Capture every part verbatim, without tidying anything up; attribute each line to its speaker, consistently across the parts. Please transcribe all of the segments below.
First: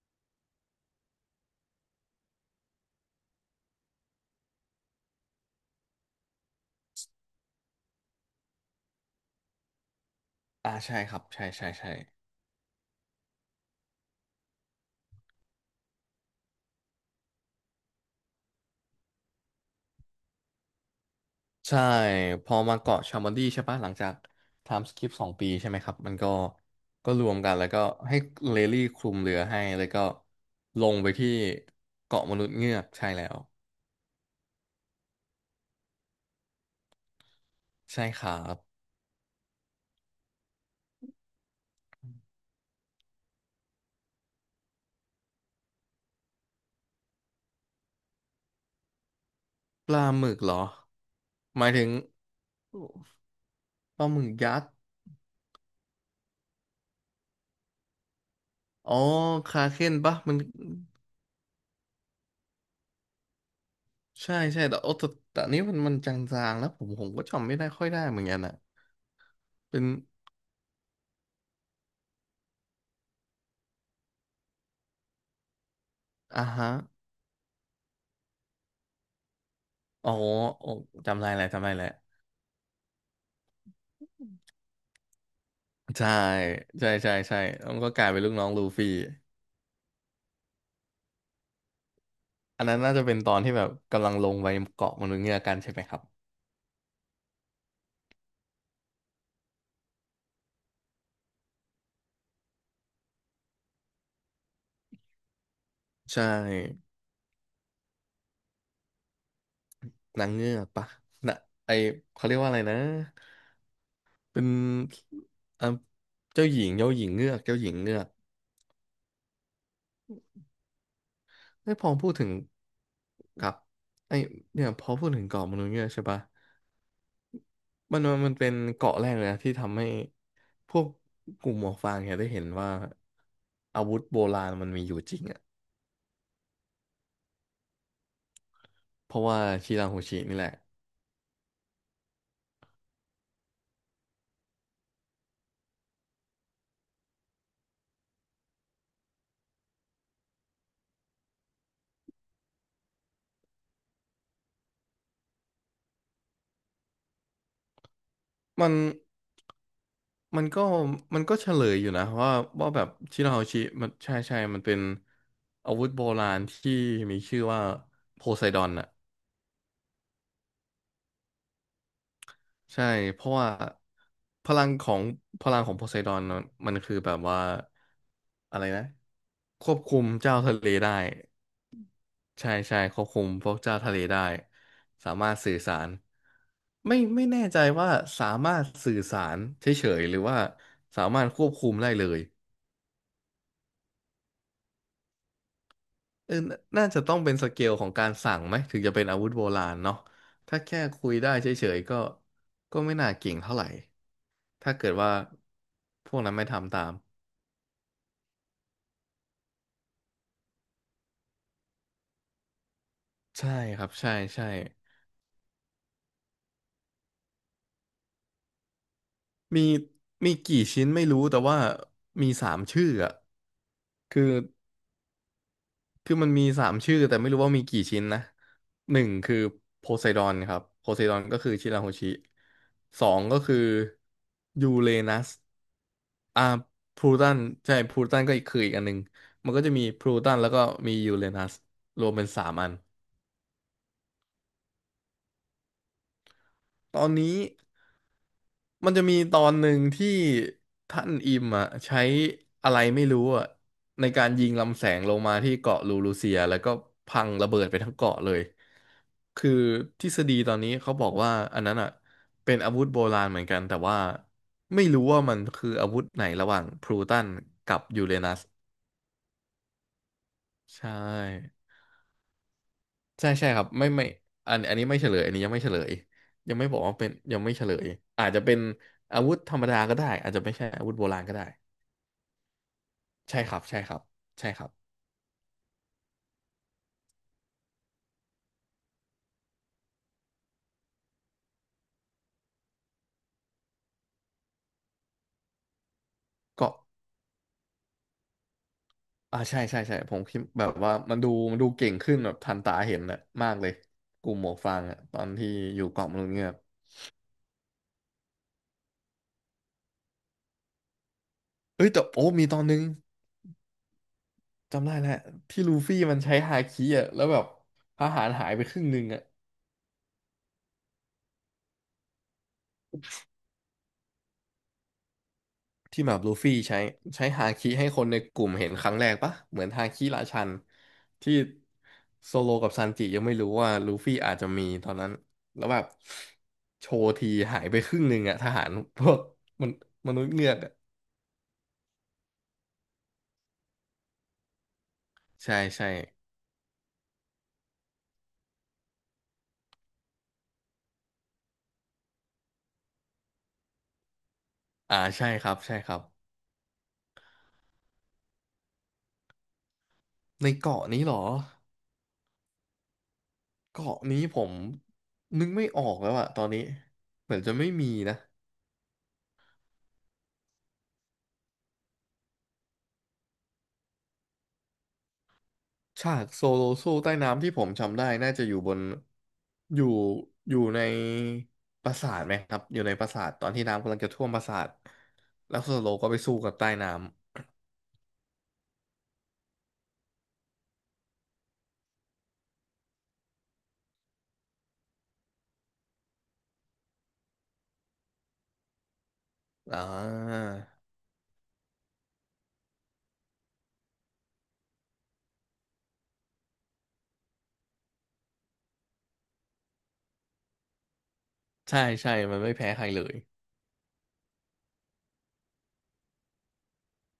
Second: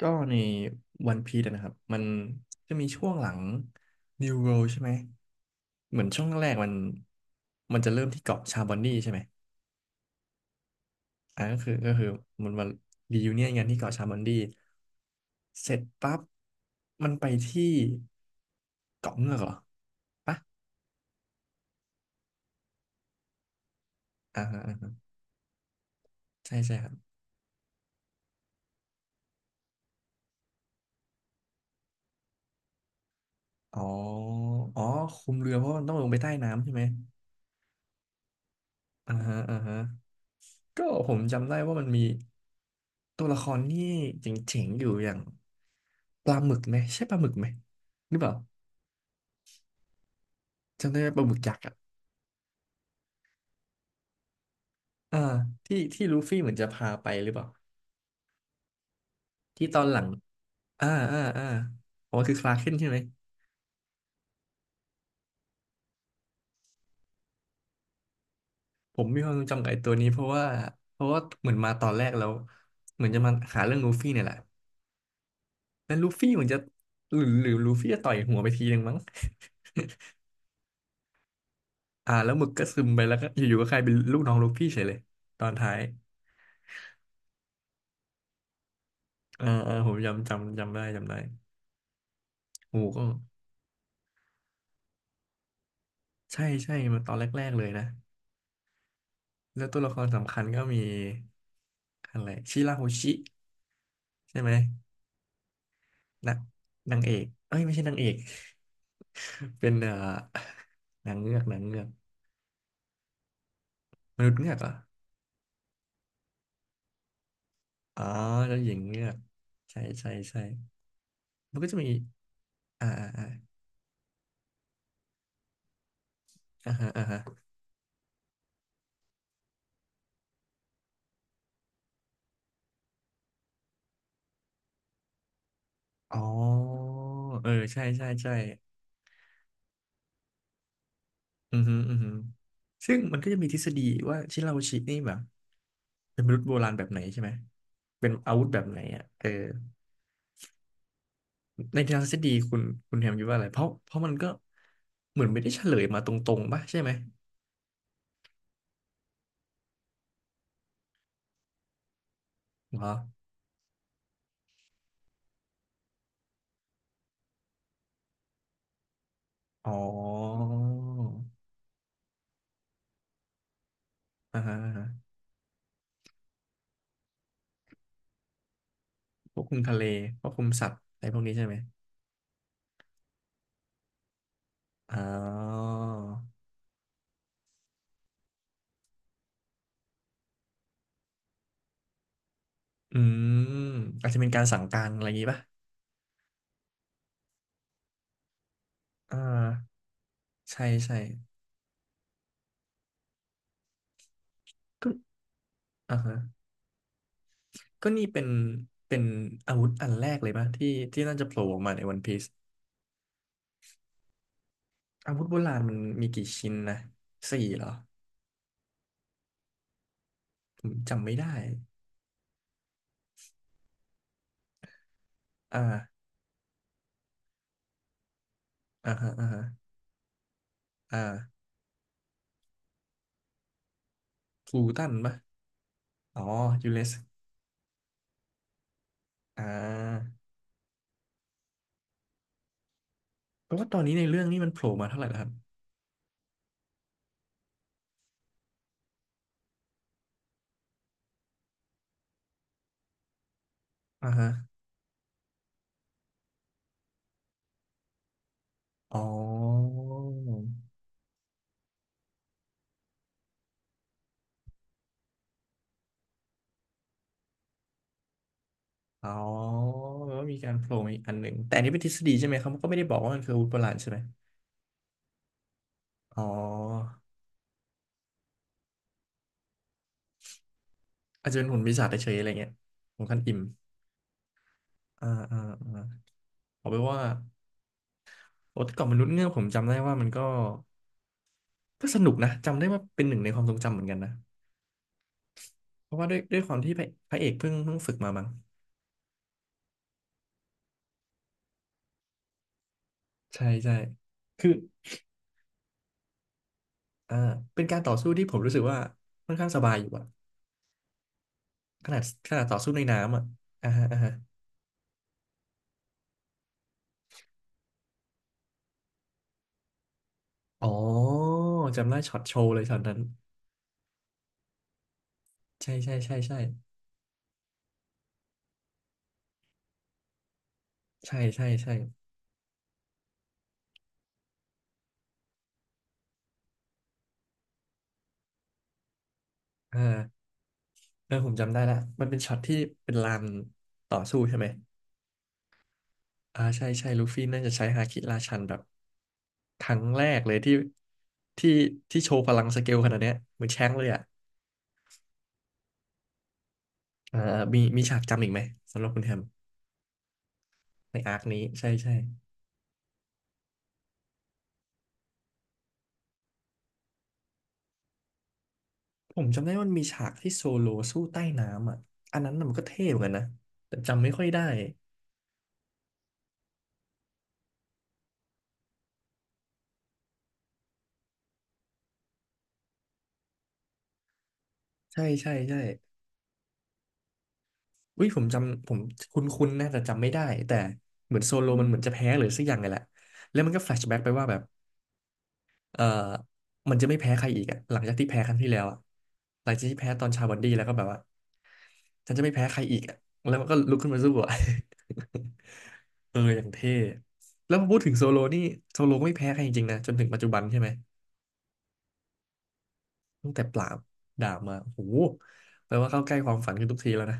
Speaker 1: ก็ในวันพี e นะครับมันจะมีช่วงหลัง New World ใช่ไหมเหมือนช่วงแรกมันมันจะเริ่มที่เกาะชาบอนดีใช่ไหม
Speaker 2: อ่าใช่ครับ
Speaker 1: อ่า
Speaker 2: ใช่
Speaker 1: ก็
Speaker 2: ใช่
Speaker 1: คือก็
Speaker 2: ใช่
Speaker 1: คือมันมารียูเนียนกันที่เกาะชาบอนดีเสร็จปั๊บมันไปที่เกาะเงือกเหรอปะ
Speaker 2: ใช่พอมาเกาะชามันดี้ใช่ปะหลังจาก
Speaker 1: อ่าฮะ
Speaker 2: ไท
Speaker 1: อ่า
Speaker 2: ม์
Speaker 1: ฮะ
Speaker 2: สคิปสองปีใช่ไหมครับมันก็
Speaker 1: ใช่ใช่ครับ
Speaker 2: ก็รวมกันแล้วก็ให้เลลี่คลุมเรือให้แล้วก็ลงไปที่เกาะมนุษย์เงือกใช่แล้ว
Speaker 1: อ๋ออ๋อคุมเรือเพราะมันต้องลงไปใต้น้ำใช่ไหม
Speaker 2: ใช่ครับ
Speaker 1: อ่าฮะอ่าฮะก็ผมจำได้ว่ามันมีตัวละครที่เจ๋งๆอยู่อย่าง ปลาหมึกไหมใช่ปลาหมึกไหมหรือเปล่า
Speaker 2: ปลาหมึกเหรอ
Speaker 1: จำได้ไหมปลาหมึกยัก
Speaker 2: ห
Speaker 1: ษ์
Speaker 2: มาย
Speaker 1: อ่ะ
Speaker 2: ถึงปลาหมึกยักษ์
Speaker 1: อ่าที่ที่ลูฟี่เหมือนจะพาไปหรือเปล่า
Speaker 2: อ๋อคา
Speaker 1: ที่ต
Speaker 2: เค
Speaker 1: อน
Speaker 2: น
Speaker 1: หลัง
Speaker 2: ปะมัน
Speaker 1: อ่าอ่าอ่าอ๋อคือคลาร์กเคนใช่ไหม
Speaker 2: ใช่ใช่แต่โอ้แต่แต่อันนี้มันมันจางๆแล้วผมผมก็จำไม่ได้ค่อยได้เหมือนกันอ่ะ
Speaker 1: ผมมีความทรงจำกับไอ้
Speaker 2: เป็น
Speaker 1: ตัวนี้เพราะว่าเพราะว่าเหมือนมาตอนแรกแล้วเหมือนจะมาหาเรื่องลูฟี่เนี่ยแหละแล้วลูฟี่เหมื
Speaker 2: อ่า
Speaker 1: อนจะ
Speaker 2: ฮะ
Speaker 1: หรือหรือลูฟี่จะต่อยหัวไปทีนึงมั้ง
Speaker 2: อ๋อโอ้จำได้แล้วจำได้แล้ว
Speaker 1: อ่าแล้วหมึกก็ซึมไปแล้วก็อยู่ๆก็กลายเป็นลูกน้องลูฟี่เฉยเลยตอนท้าย
Speaker 2: ใช่ใช่ใช่ใช่แล้วมันก็กลายเป็นลูกน้องลูฟี่
Speaker 1: อ่าอ่าผมจำจำจำได้จำได้
Speaker 2: อันนั้
Speaker 1: โอ้
Speaker 2: น
Speaker 1: โห
Speaker 2: น่าจะ
Speaker 1: ก็
Speaker 2: เป็นตอนที่แบบกำลังลงไปเกาะมนุษย์เงือกกันใช่ไหมครับ
Speaker 1: ใช่ใช่มาตอนแรกๆเลยนะ แล้วตัวละครสำคัญก็มีอะไรชิราโฮชิใช่ไหม
Speaker 2: ใช่
Speaker 1: นักนางเอกเอ้ยไม่ใช่นางเอก เป็นเอ่อ
Speaker 2: นางเงือกปะ
Speaker 1: นางเงื
Speaker 2: นะ
Speaker 1: อกนาง
Speaker 2: ไอ
Speaker 1: เงือก
Speaker 2: เขาเรียกว่าอะไรนะ
Speaker 1: มนุษย์
Speaker 2: เป็น
Speaker 1: เงือกเหรอ
Speaker 2: เอ่ะเจ้าหญิงเจ้าหญิงเงือกเจ้าหญิงเงื
Speaker 1: อ๋
Speaker 2: อ
Speaker 1: อ
Speaker 2: ก
Speaker 1: แล้วหญิงเงือกใช่ใช่ใช่มันก็
Speaker 2: ไอ
Speaker 1: จะ
Speaker 2: ยพ
Speaker 1: มี
Speaker 2: อพูดถึง
Speaker 1: อ่าอ่าอ่า
Speaker 2: ครับไอเนี่ยพอพูดถึงเกาะมนุษย์เงือกใช่ปะ
Speaker 1: อ่าฮะอ่าฮะ
Speaker 2: มันมันมันเป็นเกาะแรกเลยนะที่ทำให้พวกกลุ่มหมวกฟางเนี่ยได้เห็นว่าอาวุธโบราณมันมีอยู่จริงอะ
Speaker 1: อ๋อเออใช่ใช่ใช่
Speaker 2: เพราะว่าคีราโฮชินี่แหละ
Speaker 1: อือฮึอือฮึซึ่งมันก็จะมีทฤษฎีว่าชิราโฮชินี่แบบเป็นมนุษย์โบราณแบบไหนใช่ไหมเป็นอาวุธแบบไหนอ่ะเออ ในทางทฤษฎีคุณคุณแฮมคิดว่าอะไรเพราะเพราะมันก็เหมือนไม่ได้เฉลยมาตรงๆป่ะใช่ไหม
Speaker 2: มันมันก็มันก็เฉลยอยู่นะว่าว่าแบ
Speaker 1: เหรอ
Speaker 2: บชีราโฮชิมันใช่ใช่มันเป็นอาวุธโบราณที่มีชื่อว่าโพไซดอนอ่ะ
Speaker 1: อ๋อ
Speaker 2: ใช่เพราะว่า
Speaker 1: อ่า
Speaker 2: พ
Speaker 1: ฮะ
Speaker 2: ลัง
Speaker 1: อ่า
Speaker 2: ข
Speaker 1: ฮะ
Speaker 2: องพลังของโพไซดอนน่ะมันคือแบบว่าอะไรนะ
Speaker 1: ควบคุม
Speaker 2: ค
Speaker 1: ทะ
Speaker 2: วบ
Speaker 1: เล
Speaker 2: คุม
Speaker 1: ควบ
Speaker 2: เจ้า
Speaker 1: คุม
Speaker 2: ทะ
Speaker 1: สั
Speaker 2: เล
Speaker 1: ตว์
Speaker 2: ได้
Speaker 1: อะไรพวกนี้ใช่ไหม
Speaker 2: ใช่ใช่ควบคุมพวกเจ้าทะเลได้
Speaker 1: อ๋
Speaker 2: สามารถสื่อ
Speaker 1: อ
Speaker 2: สารไม่ไม่แน่ใจว่าสามารถสื่อสารเฉยๆหรือว่าสามารถควบคุมได้เลย
Speaker 1: อืมอาจจะเป็นการสั่งการอะไรอย่างงี้ป่ะ
Speaker 2: เออน่าน่าจะต้องเป็นสเกลของการสั่งไหมถึงจะเป็นอา
Speaker 1: อ่า
Speaker 2: วุธโบราณเนาะถ้า
Speaker 1: ใช่
Speaker 2: แค่
Speaker 1: ใช่
Speaker 2: คุยได้เฉยๆก็ก็ไม่น่าเก่งเท่าไหร่ถ้าเกิ
Speaker 1: ก็
Speaker 2: ดว่า
Speaker 1: อ่า
Speaker 2: พ
Speaker 1: ฮะ
Speaker 2: วกนั้นไม่ทำตาม
Speaker 1: ก็นี่เป็นเป็นอาวุธอันแรกเลยป่ะที่ที่น่าจะโผล่ออกมาในวันพีซ
Speaker 2: ใช่ครับใช่ใช่
Speaker 1: อาวุธโบราณมันมีกี่ชิ้นนะสี่เหรอ
Speaker 2: มีมีกี่
Speaker 1: ผม
Speaker 2: ชิ้นไม่
Speaker 1: จำไม่
Speaker 2: รู้
Speaker 1: ได้
Speaker 2: แต่ว่ามีสามชื่ออะคือ
Speaker 1: อ่า
Speaker 2: คือมันมีสามชื่อแต่ไม่รู้ว่ามีกี่ชิ้นนะ
Speaker 1: อ่า
Speaker 2: หนึ่ง
Speaker 1: ฮะอ่า
Speaker 2: คือ
Speaker 1: ฮะ
Speaker 2: โพไซดอนครับโพไซดอน
Speaker 1: อ่า
Speaker 2: ก็คือชิราโฮชิสองก็คือ
Speaker 1: พลู
Speaker 2: ยู
Speaker 1: ตั
Speaker 2: เร
Speaker 1: นปะ
Speaker 2: นัส
Speaker 1: อ๋อ
Speaker 2: อ่า
Speaker 1: ยูเรส
Speaker 2: พลูตันใช่พลูตันก็อีกคืออีกอันหนึ่ง
Speaker 1: อ่
Speaker 2: มันก็จะมีพ
Speaker 1: า
Speaker 2: ลูตันแล้วก็มียูเรนัสรวมเป็นสามอัน
Speaker 1: แปลว่าตอนนี้ในเรื่องนี้มันโผล่มาเท่าไหร่แล้วครับ
Speaker 2: ตอนนี้มันจะมีตอนหนึ่งที่ท่านอิมอ่ะใช้อะไรไม่รู้อ่ะใน
Speaker 1: อ่า
Speaker 2: กา
Speaker 1: ฮะ
Speaker 2: รยิงลำแสงลงมาที่เกาะลูรูเซียแล้วก็พังระเบิดไปทั้งเกาะเลย
Speaker 1: อ๋
Speaker 2: คือ
Speaker 1: อ
Speaker 2: ทฤษฎีตอนนี้เขาบอกว่าอันนั้นอ่ะเป็นอาวุธโบราณเหมือนกันแต่ว่าไม่รู้ว่ามันคืออาวุธไหนระหว่างพลูตันกับยูเรนัส
Speaker 1: อ๋อแปลว่ามีการโผล่
Speaker 2: ใช่
Speaker 1: มาอีกอันหนึ่ง แต่อันนี้เป็นทฤษฎีใช่ไหมเขาก็ไม่ได้บอกว่ามัน
Speaker 2: ใช่
Speaker 1: คืออาวุ
Speaker 2: ใช่
Speaker 1: ธโบ
Speaker 2: ครับ
Speaker 1: ราณ
Speaker 2: ไม่
Speaker 1: ใช่ไหม
Speaker 2: ไม่อันอันนี้ไม่เฉลยอันนี้ยังไม่เฉลย
Speaker 1: อ๋อ
Speaker 2: ยังไม่บอกว่าเป็นยังไม่เฉลยอาจจะเป็นอาวุธธรรมดาก็ได้อาจจะไม่ใช่อาวุธโบราณ
Speaker 1: อาจ
Speaker 2: ก็
Speaker 1: จะ
Speaker 2: ได้
Speaker 1: เป็นหุ่นปีศาจเฉยๆอะไรเงี้ยของคันอิ่ม
Speaker 2: ใช่ครับใช่ครับใช่ครับ
Speaker 1: อ่าอ่าอ่าเอาไปนว่าโอ้แต่ก่อนมนุษย์เงือกผมจำได้ว่ามันก็ก็สนุกนะจำได้ว่าเป็นหนึ่งในความทรงจำเหมือนกันนะเพราะว่าด้วยด้วยความ
Speaker 2: ก็
Speaker 1: ที่พระพระเอกเพิ่งเพิ่งฝึกมามั้ง
Speaker 2: อ่าใช่ใช่ใช่ผมคิดแบบว่ามันดูมันดูเก่งขึ้นแบบทันตาเห็นนะ
Speaker 1: ใช่
Speaker 2: มากเล
Speaker 1: ใช่
Speaker 2: ยกลุ่มหม
Speaker 1: คือ
Speaker 2: วกฟางอะตอนที่อยู่เกาะมนุษย์เงือก
Speaker 1: อ่าเป็นการต่อสู้ที่ผมรู้สึกว่าค่อนข้างสบายอยู่อะ
Speaker 2: เอ้
Speaker 1: ข
Speaker 2: ย
Speaker 1: นา
Speaker 2: แต่
Speaker 1: ด
Speaker 2: โอ้
Speaker 1: ขนาด
Speaker 2: มีต
Speaker 1: ต่อ
Speaker 2: อน
Speaker 1: สู้
Speaker 2: นึ
Speaker 1: ใน
Speaker 2: ง
Speaker 1: น้ำอะอ่าฮะอ่าฮะ
Speaker 2: จำได้แล้วที่ลูฟี่มันใช้ฮาคิอะแล้วแบบทหารหายไปครึ่งหนึงอะ
Speaker 1: อ๋อจำได้ช็อตโชว์เลยช็อตนั้นใช่ใช่
Speaker 2: ที่แบ
Speaker 1: ใช่
Speaker 2: บลู
Speaker 1: ใช่
Speaker 2: ฟี่ใช้ใช้ฮาคิให้คนในกลุ่มเห็นครั้งแรกปะเหมือนฮาคิราชัน
Speaker 1: ใช่
Speaker 2: ที่
Speaker 1: ใช่ใช่
Speaker 2: โซโลกับซันจิยังไม่รู้ว่าลูฟี่อาจจะมีตอนนั้นแล้วแบบโชว์ทีหายไปครึ่งหนึ่งอะทหารพวกมัน
Speaker 1: อ
Speaker 2: มนุ
Speaker 1: ่า
Speaker 2: ษย์เงือกอะ
Speaker 1: เออผมจำได้ละมันเป็นช็อตที่เป็นลานต่อสู้ใช่ไหม
Speaker 2: ใช่ใช่
Speaker 1: อ่าใช่ใช่ลูฟี่น่าจะใช้ฮาคิราชันแบบครั้งแรกเลยที่ที่ที่โชว์พลังสเกลขนาดเนี้ยเหมือนแช้งเลยอะ
Speaker 2: อ่าใช่ครับใช่ครับ
Speaker 1: อ่ามีมีฉากจำอีกไหมสำหรับคุณแฮม
Speaker 2: ในเกาะ
Speaker 1: ใน
Speaker 2: นี้เหร
Speaker 1: อาร์ค
Speaker 2: อ
Speaker 1: นี้ใช่ใช่
Speaker 2: เกาะนี้ผมนึกไม่ออกแล้วอะตอนนี้เหมือนจะไม่มีนะ
Speaker 1: ผมจำได้ว่ามันมีฉากที่โซโลสู้ใต้น้ำอ่ะอันนั้นน่ะมันก็เท่เหมือนกันนะแต่จำไม่ค่อยได้
Speaker 2: ฉากโซโลสู้ใต้น้ำที่ผมจำได้น่าจะอยู่บนอยู่อยู่ในปราสาทไหมครับอยู่ในปราสาทตอนที่น้ำกำลังจะท่วมปราสาท
Speaker 1: ใช่ใช่
Speaker 2: แล้
Speaker 1: ใช่
Speaker 2: วโซโลก็ไปสู้กับใต้น้
Speaker 1: อุ้ยผมจำผมคุ้นๆนะแต่จำไม่ได้แต่เหมือนโซโลมันเหมือนจะแพ้หรือสักอย่างไงแหละแล้วมันก็แฟลชแบ็กไปว่าแบบเออมันจะไม่แพ้ใครอีกอะหลังจากที่แพ้ครั้งที่แล้วอะหลังจาก
Speaker 2: ำ
Speaker 1: ที่
Speaker 2: อ่
Speaker 1: แพ้ตอนชาบัน
Speaker 2: า
Speaker 1: ดี้แล้วก็แบบว่าฉันจะไม่แพ้ใครอีกอะแล้วมันก็ลุกขึ้นมาสู้อ่ะ เอออย่างเท่แล้วพอพูดถึงโซโลนี่โซโลก็ไม่แพ้ใครจริงๆนะจนถึงปัจจุบันใช่ไหม
Speaker 2: ใช่ใช่มันไม่แพ้ใครเลย
Speaker 1: ตั้งแต่ปราบดาบมาโอ้โหแปลว่าเข้าใกล้ความฝันขึ้นทุกทีแล้วนะ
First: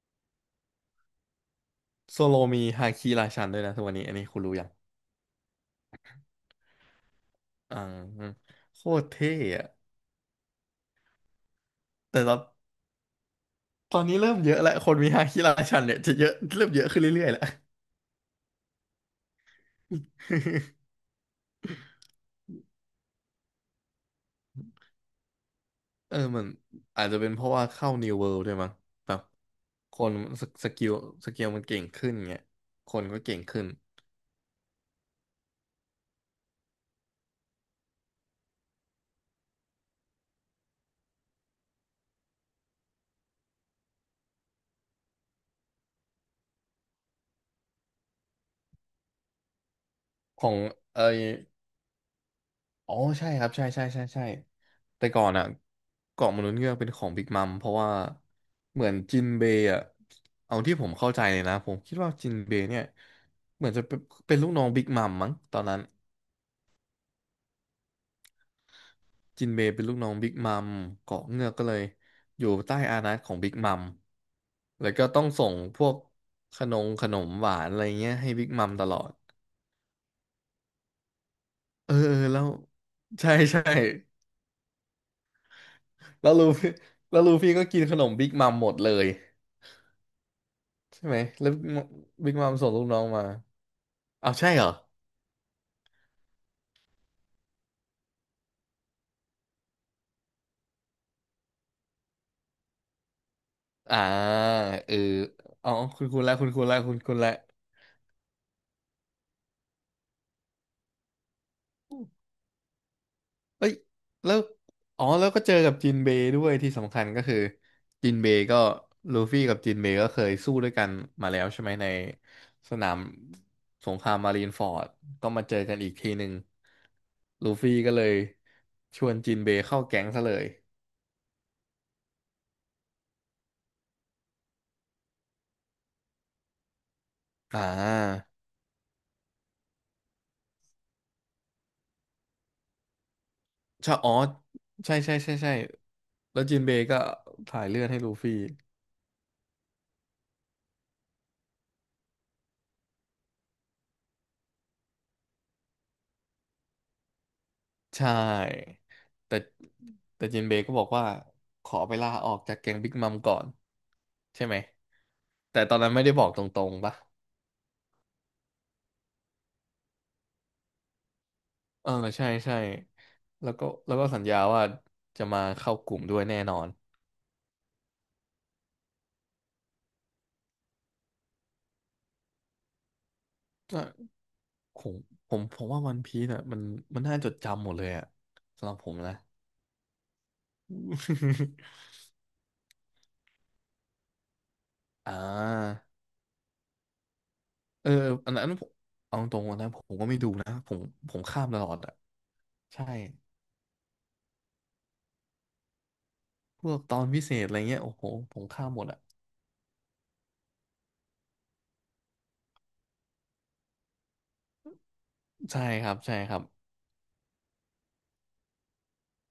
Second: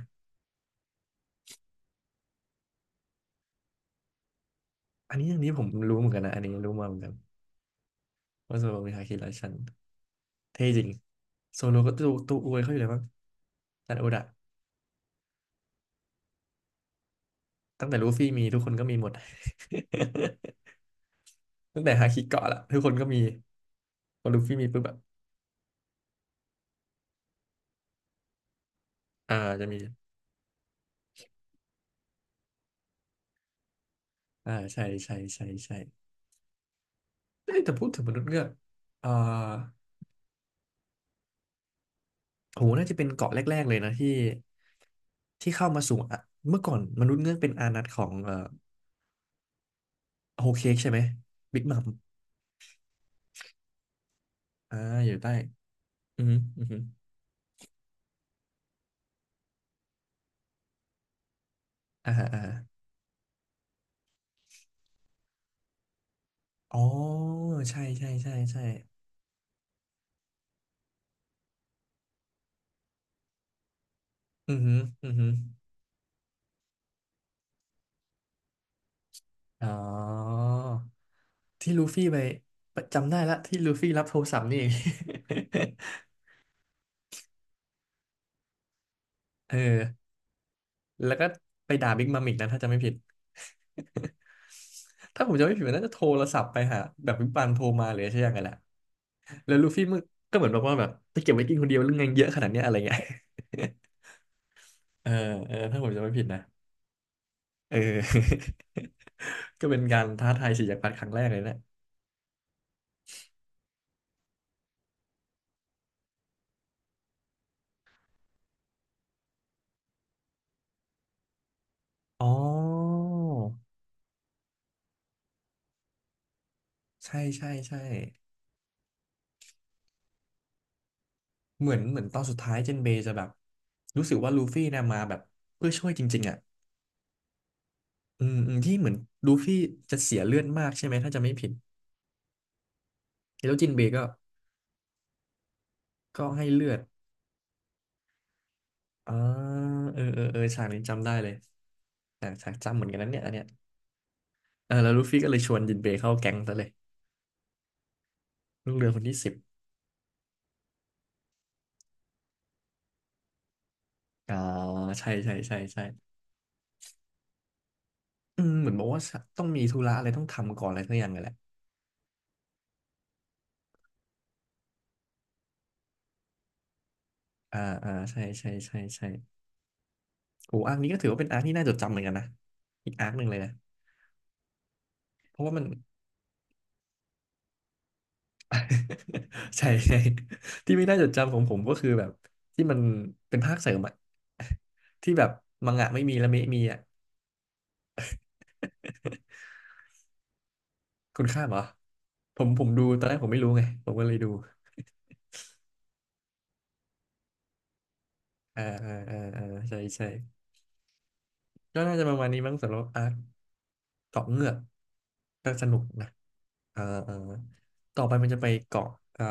Speaker 2: โซโลมีฮาคิราชันด้วยนะทุกวันนี้อันนี้คุณรู้ยัง
Speaker 1: อันนี้อันนี้ผมรู้เหมือนกันนะอันนี้รู้มาเหมือนกัน
Speaker 2: อ่า
Speaker 1: ว่าโซโล
Speaker 2: โค
Speaker 1: มีฮา
Speaker 2: ตร
Speaker 1: คิ
Speaker 2: เท่
Speaker 1: ราชัน
Speaker 2: อะ
Speaker 1: เท่จริงโซโลก็ตัว
Speaker 2: แต่ต
Speaker 1: ตั
Speaker 2: อ
Speaker 1: ว
Speaker 2: น
Speaker 1: อวยเขาอยู่เลยมั้งาจา
Speaker 2: ต
Speaker 1: น
Speaker 2: อ
Speaker 1: ย์
Speaker 2: น
Speaker 1: โอ
Speaker 2: นี้
Speaker 1: ดะ
Speaker 2: เริ่มเยอะแล้วคนมีฮาคิราชันเนี่ยจะเยอะเริ่มเยอะขึ้นเรื่อยๆแล้ว
Speaker 1: ตั้งแต่ลูฟี่มีทุกคนก็มีหมด ตั้งแต่ฮาคิเกาะละทุกคนก็มีพอลูฟี่มีปุ๊บแบบ
Speaker 2: เออมันอาจจะเป็นเพราะว่าเข้า New World ด้วยมั้งแบบ
Speaker 1: อ่าจะมี
Speaker 2: คนสสกิลสกิลมันเก่งขึ้นเงี้ยคนก็เก่งขึ้น
Speaker 1: อ่าใช่ใช่ใช่ใช่เอ้ยแต่พูดถึงมนุษย์เงือกอ่าโหน่าจะเป็นเกาะแรกๆเลยนะที่ที่เข้ามาสู่อะเมื่อก่อนมนุษย์เงือกเป็นอานัตของเอ่อ
Speaker 2: ข
Speaker 1: โฮ
Speaker 2: อ
Speaker 1: ล
Speaker 2: ง
Speaker 1: เค้กใช่ไหม
Speaker 2: เออ
Speaker 1: บิ๊กมัม
Speaker 2: อ๋อใช่ครับใช่ใช่ใช่ใช่
Speaker 1: อ่า
Speaker 2: แต่
Speaker 1: อยู่
Speaker 2: ก่อ
Speaker 1: ใต้
Speaker 2: นอ่ะ
Speaker 1: อือ
Speaker 2: เกาะ
Speaker 1: ฮึ
Speaker 2: มนุษย์
Speaker 1: อือ
Speaker 2: เงือก
Speaker 1: ฮึ
Speaker 2: เป็นของบิ๊กมัมเพราะว่าเหมือนจินเบย์อ่ะเอาที่ผมเข้าใจเลยนะผมคิด
Speaker 1: อ่า
Speaker 2: ว่า
Speaker 1: ฮะ
Speaker 2: จิน
Speaker 1: อ่าฮะ
Speaker 2: เบย์เนี่ยเหมือนจะเป็นเป็นลูกน้องบิ๊กมัมมั้งตอนนั้น
Speaker 1: อ๋อใช่ใช่ใช่ใช่
Speaker 2: จินเบย์เป็นลูกน้องบิ๊กมัมเกาะเงือกก็เลยอยู่ใต้อานัตของบิ๊กมัม
Speaker 1: อือฮึ
Speaker 2: แล้วก็
Speaker 1: อือ
Speaker 2: ต้อ
Speaker 1: ฮึ
Speaker 2: งส่งพวกขนมขนมหวานอะไรเงี้ยให้บิ๊กมัมตลอด
Speaker 1: อ๋อที่ลู
Speaker 2: เออ
Speaker 1: ฟี่
Speaker 2: เอ
Speaker 1: ไป
Speaker 2: อแล้ว
Speaker 1: จำได้
Speaker 2: ใช่
Speaker 1: ละที่
Speaker 2: ใช่
Speaker 1: ลูฟี่รับโทรศัพท์นี่เอง
Speaker 2: แล้วลูฟี่แล้วลูฟี่ก็กินขนมบิ๊กมัมหมดเลย
Speaker 1: เออ
Speaker 2: ใช่
Speaker 1: แล้
Speaker 2: ไห
Speaker 1: ว
Speaker 2: ม
Speaker 1: ก็
Speaker 2: แล้ว
Speaker 1: ไปด่าบิ๊กมัมอี
Speaker 2: บิ๊ก
Speaker 1: กนะ
Speaker 2: มัม
Speaker 1: ถ้า
Speaker 2: ส่
Speaker 1: จำ
Speaker 2: ง
Speaker 1: ไม่
Speaker 2: ลูก
Speaker 1: ผิด
Speaker 2: น้องมาเอาใช่เหรอ
Speaker 1: ถ้าผมจำไม่ผิดมันน่าจะโทรศัพท์ไปหาแบบบิ๊กบัมโทรมาหรือใช่ยังไงแหละแล้วลูฟี่มึงก็เหมือนบอกว่าแบบจะเก็บไว้กินคนเดียวหรือไงเยอะขนาดเนี้ยอะไรเงี้ย
Speaker 2: อ่าเออ
Speaker 1: เออเออ
Speaker 2: อ๋อา
Speaker 1: ถ้าผมจำ
Speaker 2: คุณ
Speaker 1: ไม่
Speaker 2: คุ
Speaker 1: ผิ
Speaker 2: ณ
Speaker 1: ด
Speaker 2: แล้ว
Speaker 1: นะ
Speaker 2: คุณคุณแล้วคุณคุณแล้ว
Speaker 1: เออ ก็เป็นการท้าทายสีกจักพรรดครั้งแรกเลยนะ
Speaker 2: เอ้ยแล้วอ๋อแล้วก็เจอกับจินเบย์ด้วยที่สำคัญก็คือจินเบย์ก็ลูฟี่กับจินเบย์ก็เคยสู้ด้วยกันมาแล้วใช่ไหมใน
Speaker 1: อ๋อ
Speaker 2: สนามสงครามมารีนฟอร์ดก็มาเจอกันอีกทีหนึ่ง
Speaker 1: ใช่ใช่
Speaker 2: ลูฟี่
Speaker 1: ใช่
Speaker 2: ก็เลยชวนจินเบย์เข้าแก๊งซะเลย
Speaker 1: เหมือนเหมือนตอนสุดท้ายเจนเบย์จะแบบรู้สึกว่าลูฟี่นะมาแบบเพื่อช่วยจริงๆอ่ะ
Speaker 2: อ่
Speaker 1: อื
Speaker 2: า
Speaker 1: มอืมที่เหมือนลูฟี่จะเสียเลือดมากใช่ไหมถ้าจะไม่ผิดแล้วจินเบ
Speaker 2: ใช่
Speaker 1: ย์ก็
Speaker 2: อ๋อใช่ใช่ใช่ใช่
Speaker 1: ก็
Speaker 2: แล้ว
Speaker 1: ให้
Speaker 2: จิน
Speaker 1: เลื
Speaker 2: เบ
Speaker 1: อด
Speaker 2: ย์ก็ถ่ายเลือดให้ลูฟี่
Speaker 1: อ่าเออเออเออฉากนี้จำได้เลยแต่ฉากจำเหมือนกันนั้นเนี่ยอันเนี้ยเออแล้วลูฟี่ก็เลยชวนจินเบย์เข้าแก๊งซะเลย
Speaker 2: ใช
Speaker 1: ลูก
Speaker 2: ่
Speaker 1: เรือคนที่สิบ
Speaker 2: แต่แต่จินเบย์ก็บอกว่าขอไปลาออกจากแก๊งบิ๊กมัมก่อน
Speaker 1: อ่า
Speaker 2: ใช่ไหม
Speaker 1: ใช่ใช่ใช่
Speaker 2: แต่ตอน
Speaker 1: ใช่
Speaker 2: นั้นไม่ได้บอกตรงๆปะ
Speaker 1: อืมเหมือนบอกว่าต้องมีธุระอะไรต้องทำก่อนอะไรสักอย่างเลยแหละ
Speaker 2: เออใช่ใช่แล้วก็แล้วก็สัญญาว่าจะมาเข้ากลุ่มด้วยแน่นอน
Speaker 1: อ่าอ่าใช่ใช่ใช่ใช่โอ้อาร์คนี้ก็ถือว่าเป็นอาร์คที่น่าจดจำเหมือนกันนะอีกอาร์คหนึ่งเลยนะ
Speaker 2: ก็ผมผ
Speaker 1: เพ
Speaker 2: ม
Speaker 1: ราะว่า
Speaker 2: ผ
Speaker 1: มัน
Speaker 2: มว่าวันพีซอ่ะมันมันน่าจดจำหมดเลยอ่ะสำหรับผมนะ
Speaker 1: ใช่ใช่ที่ไม่น่าจดจำของผมก็คือแบบที่มันเป็นภาคเสริมอะ
Speaker 2: อ่
Speaker 1: ที่แบบมัง
Speaker 2: า
Speaker 1: งะไม่มีและเมะมีอะ
Speaker 2: เอออันนั้นผมเอาตรงๆนะผมก็ไม่ดูนะผมผม
Speaker 1: คุณข้า
Speaker 2: ข้าม
Speaker 1: มเห
Speaker 2: ต
Speaker 1: รอ
Speaker 2: ลอดอ่ะ
Speaker 1: ผมผมดู
Speaker 2: ใช่
Speaker 1: ตอนแรกผมไม่รู้ไงผมก็เลยดู
Speaker 2: พวกตอนพิเศษอะไรเงี้ยโอ้โหผม
Speaker 1: อ่า
Speaker 2: ข้ามหมด
Speaker 1: อ่า
Speaker 2: อ่ะ
Speaker 1: อ่าอ่าใช่ใช่ก็น่าจะประมาณนี้มั้งสำหรับอาร์ค เกาะเงือกก็
Speaker 2: ใช่
Speaker 1: สนุก
Speaker 2: ครับ
Speaker 1: นะ
Speaker 2: ใช่ครับ
Speaker 1: เออเออต่อไปมันจะไปเกาะเอ่อ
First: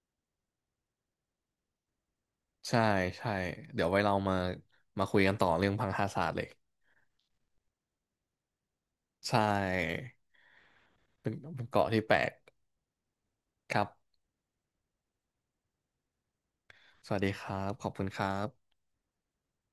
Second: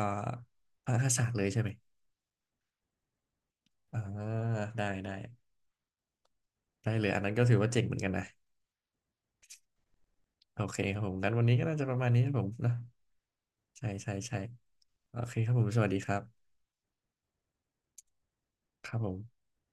Speaker 1: พระราศาสตร์เลยใช่ไหม
Speaker 2: ใช่ใช่เดี๋ยว
Speaker 1: อ่า
Speaker 2: ไว้เรามา
Speaker 1: ได้
Speaker 2: มา
Speaker 1: ได้
Speaker 2: คุยกันต่อเรื่องพังคาศาสตร์เลย
Speaker 1: ได้เลยอันนั้นก็ถือว่าเจ๋งเหมือนกันนะ
Speaker 2: ใช่
Speaker 1: โอเคครับผม
Speaker 2: เป็
Speaker 1: งั้
Speaker 2: น
Speaker 1: นวันนี้
Speaker 2: เป็
Speaker 1: ก็
Speaker 2: น
Speaker 1: น่าจะ
Speaker 2: เกาะ
Speaker 1: ประ
Speaker 2: ที่
Speaker 1: มาณ
Speaker 2: แปล
Speaker 1: นี้ครั
Speaker 2: ก
Speaker 1: บผมนะ
Speaker 2: ครั
Speaker 1: ใช่ใช่
Speaker 2: บ
Speaker 1: ใช่โอเคครับผม สวัสดีครับ
Speaker 2: สวัสดีครับขอบคุณครับ
Speaker 1: ครับผม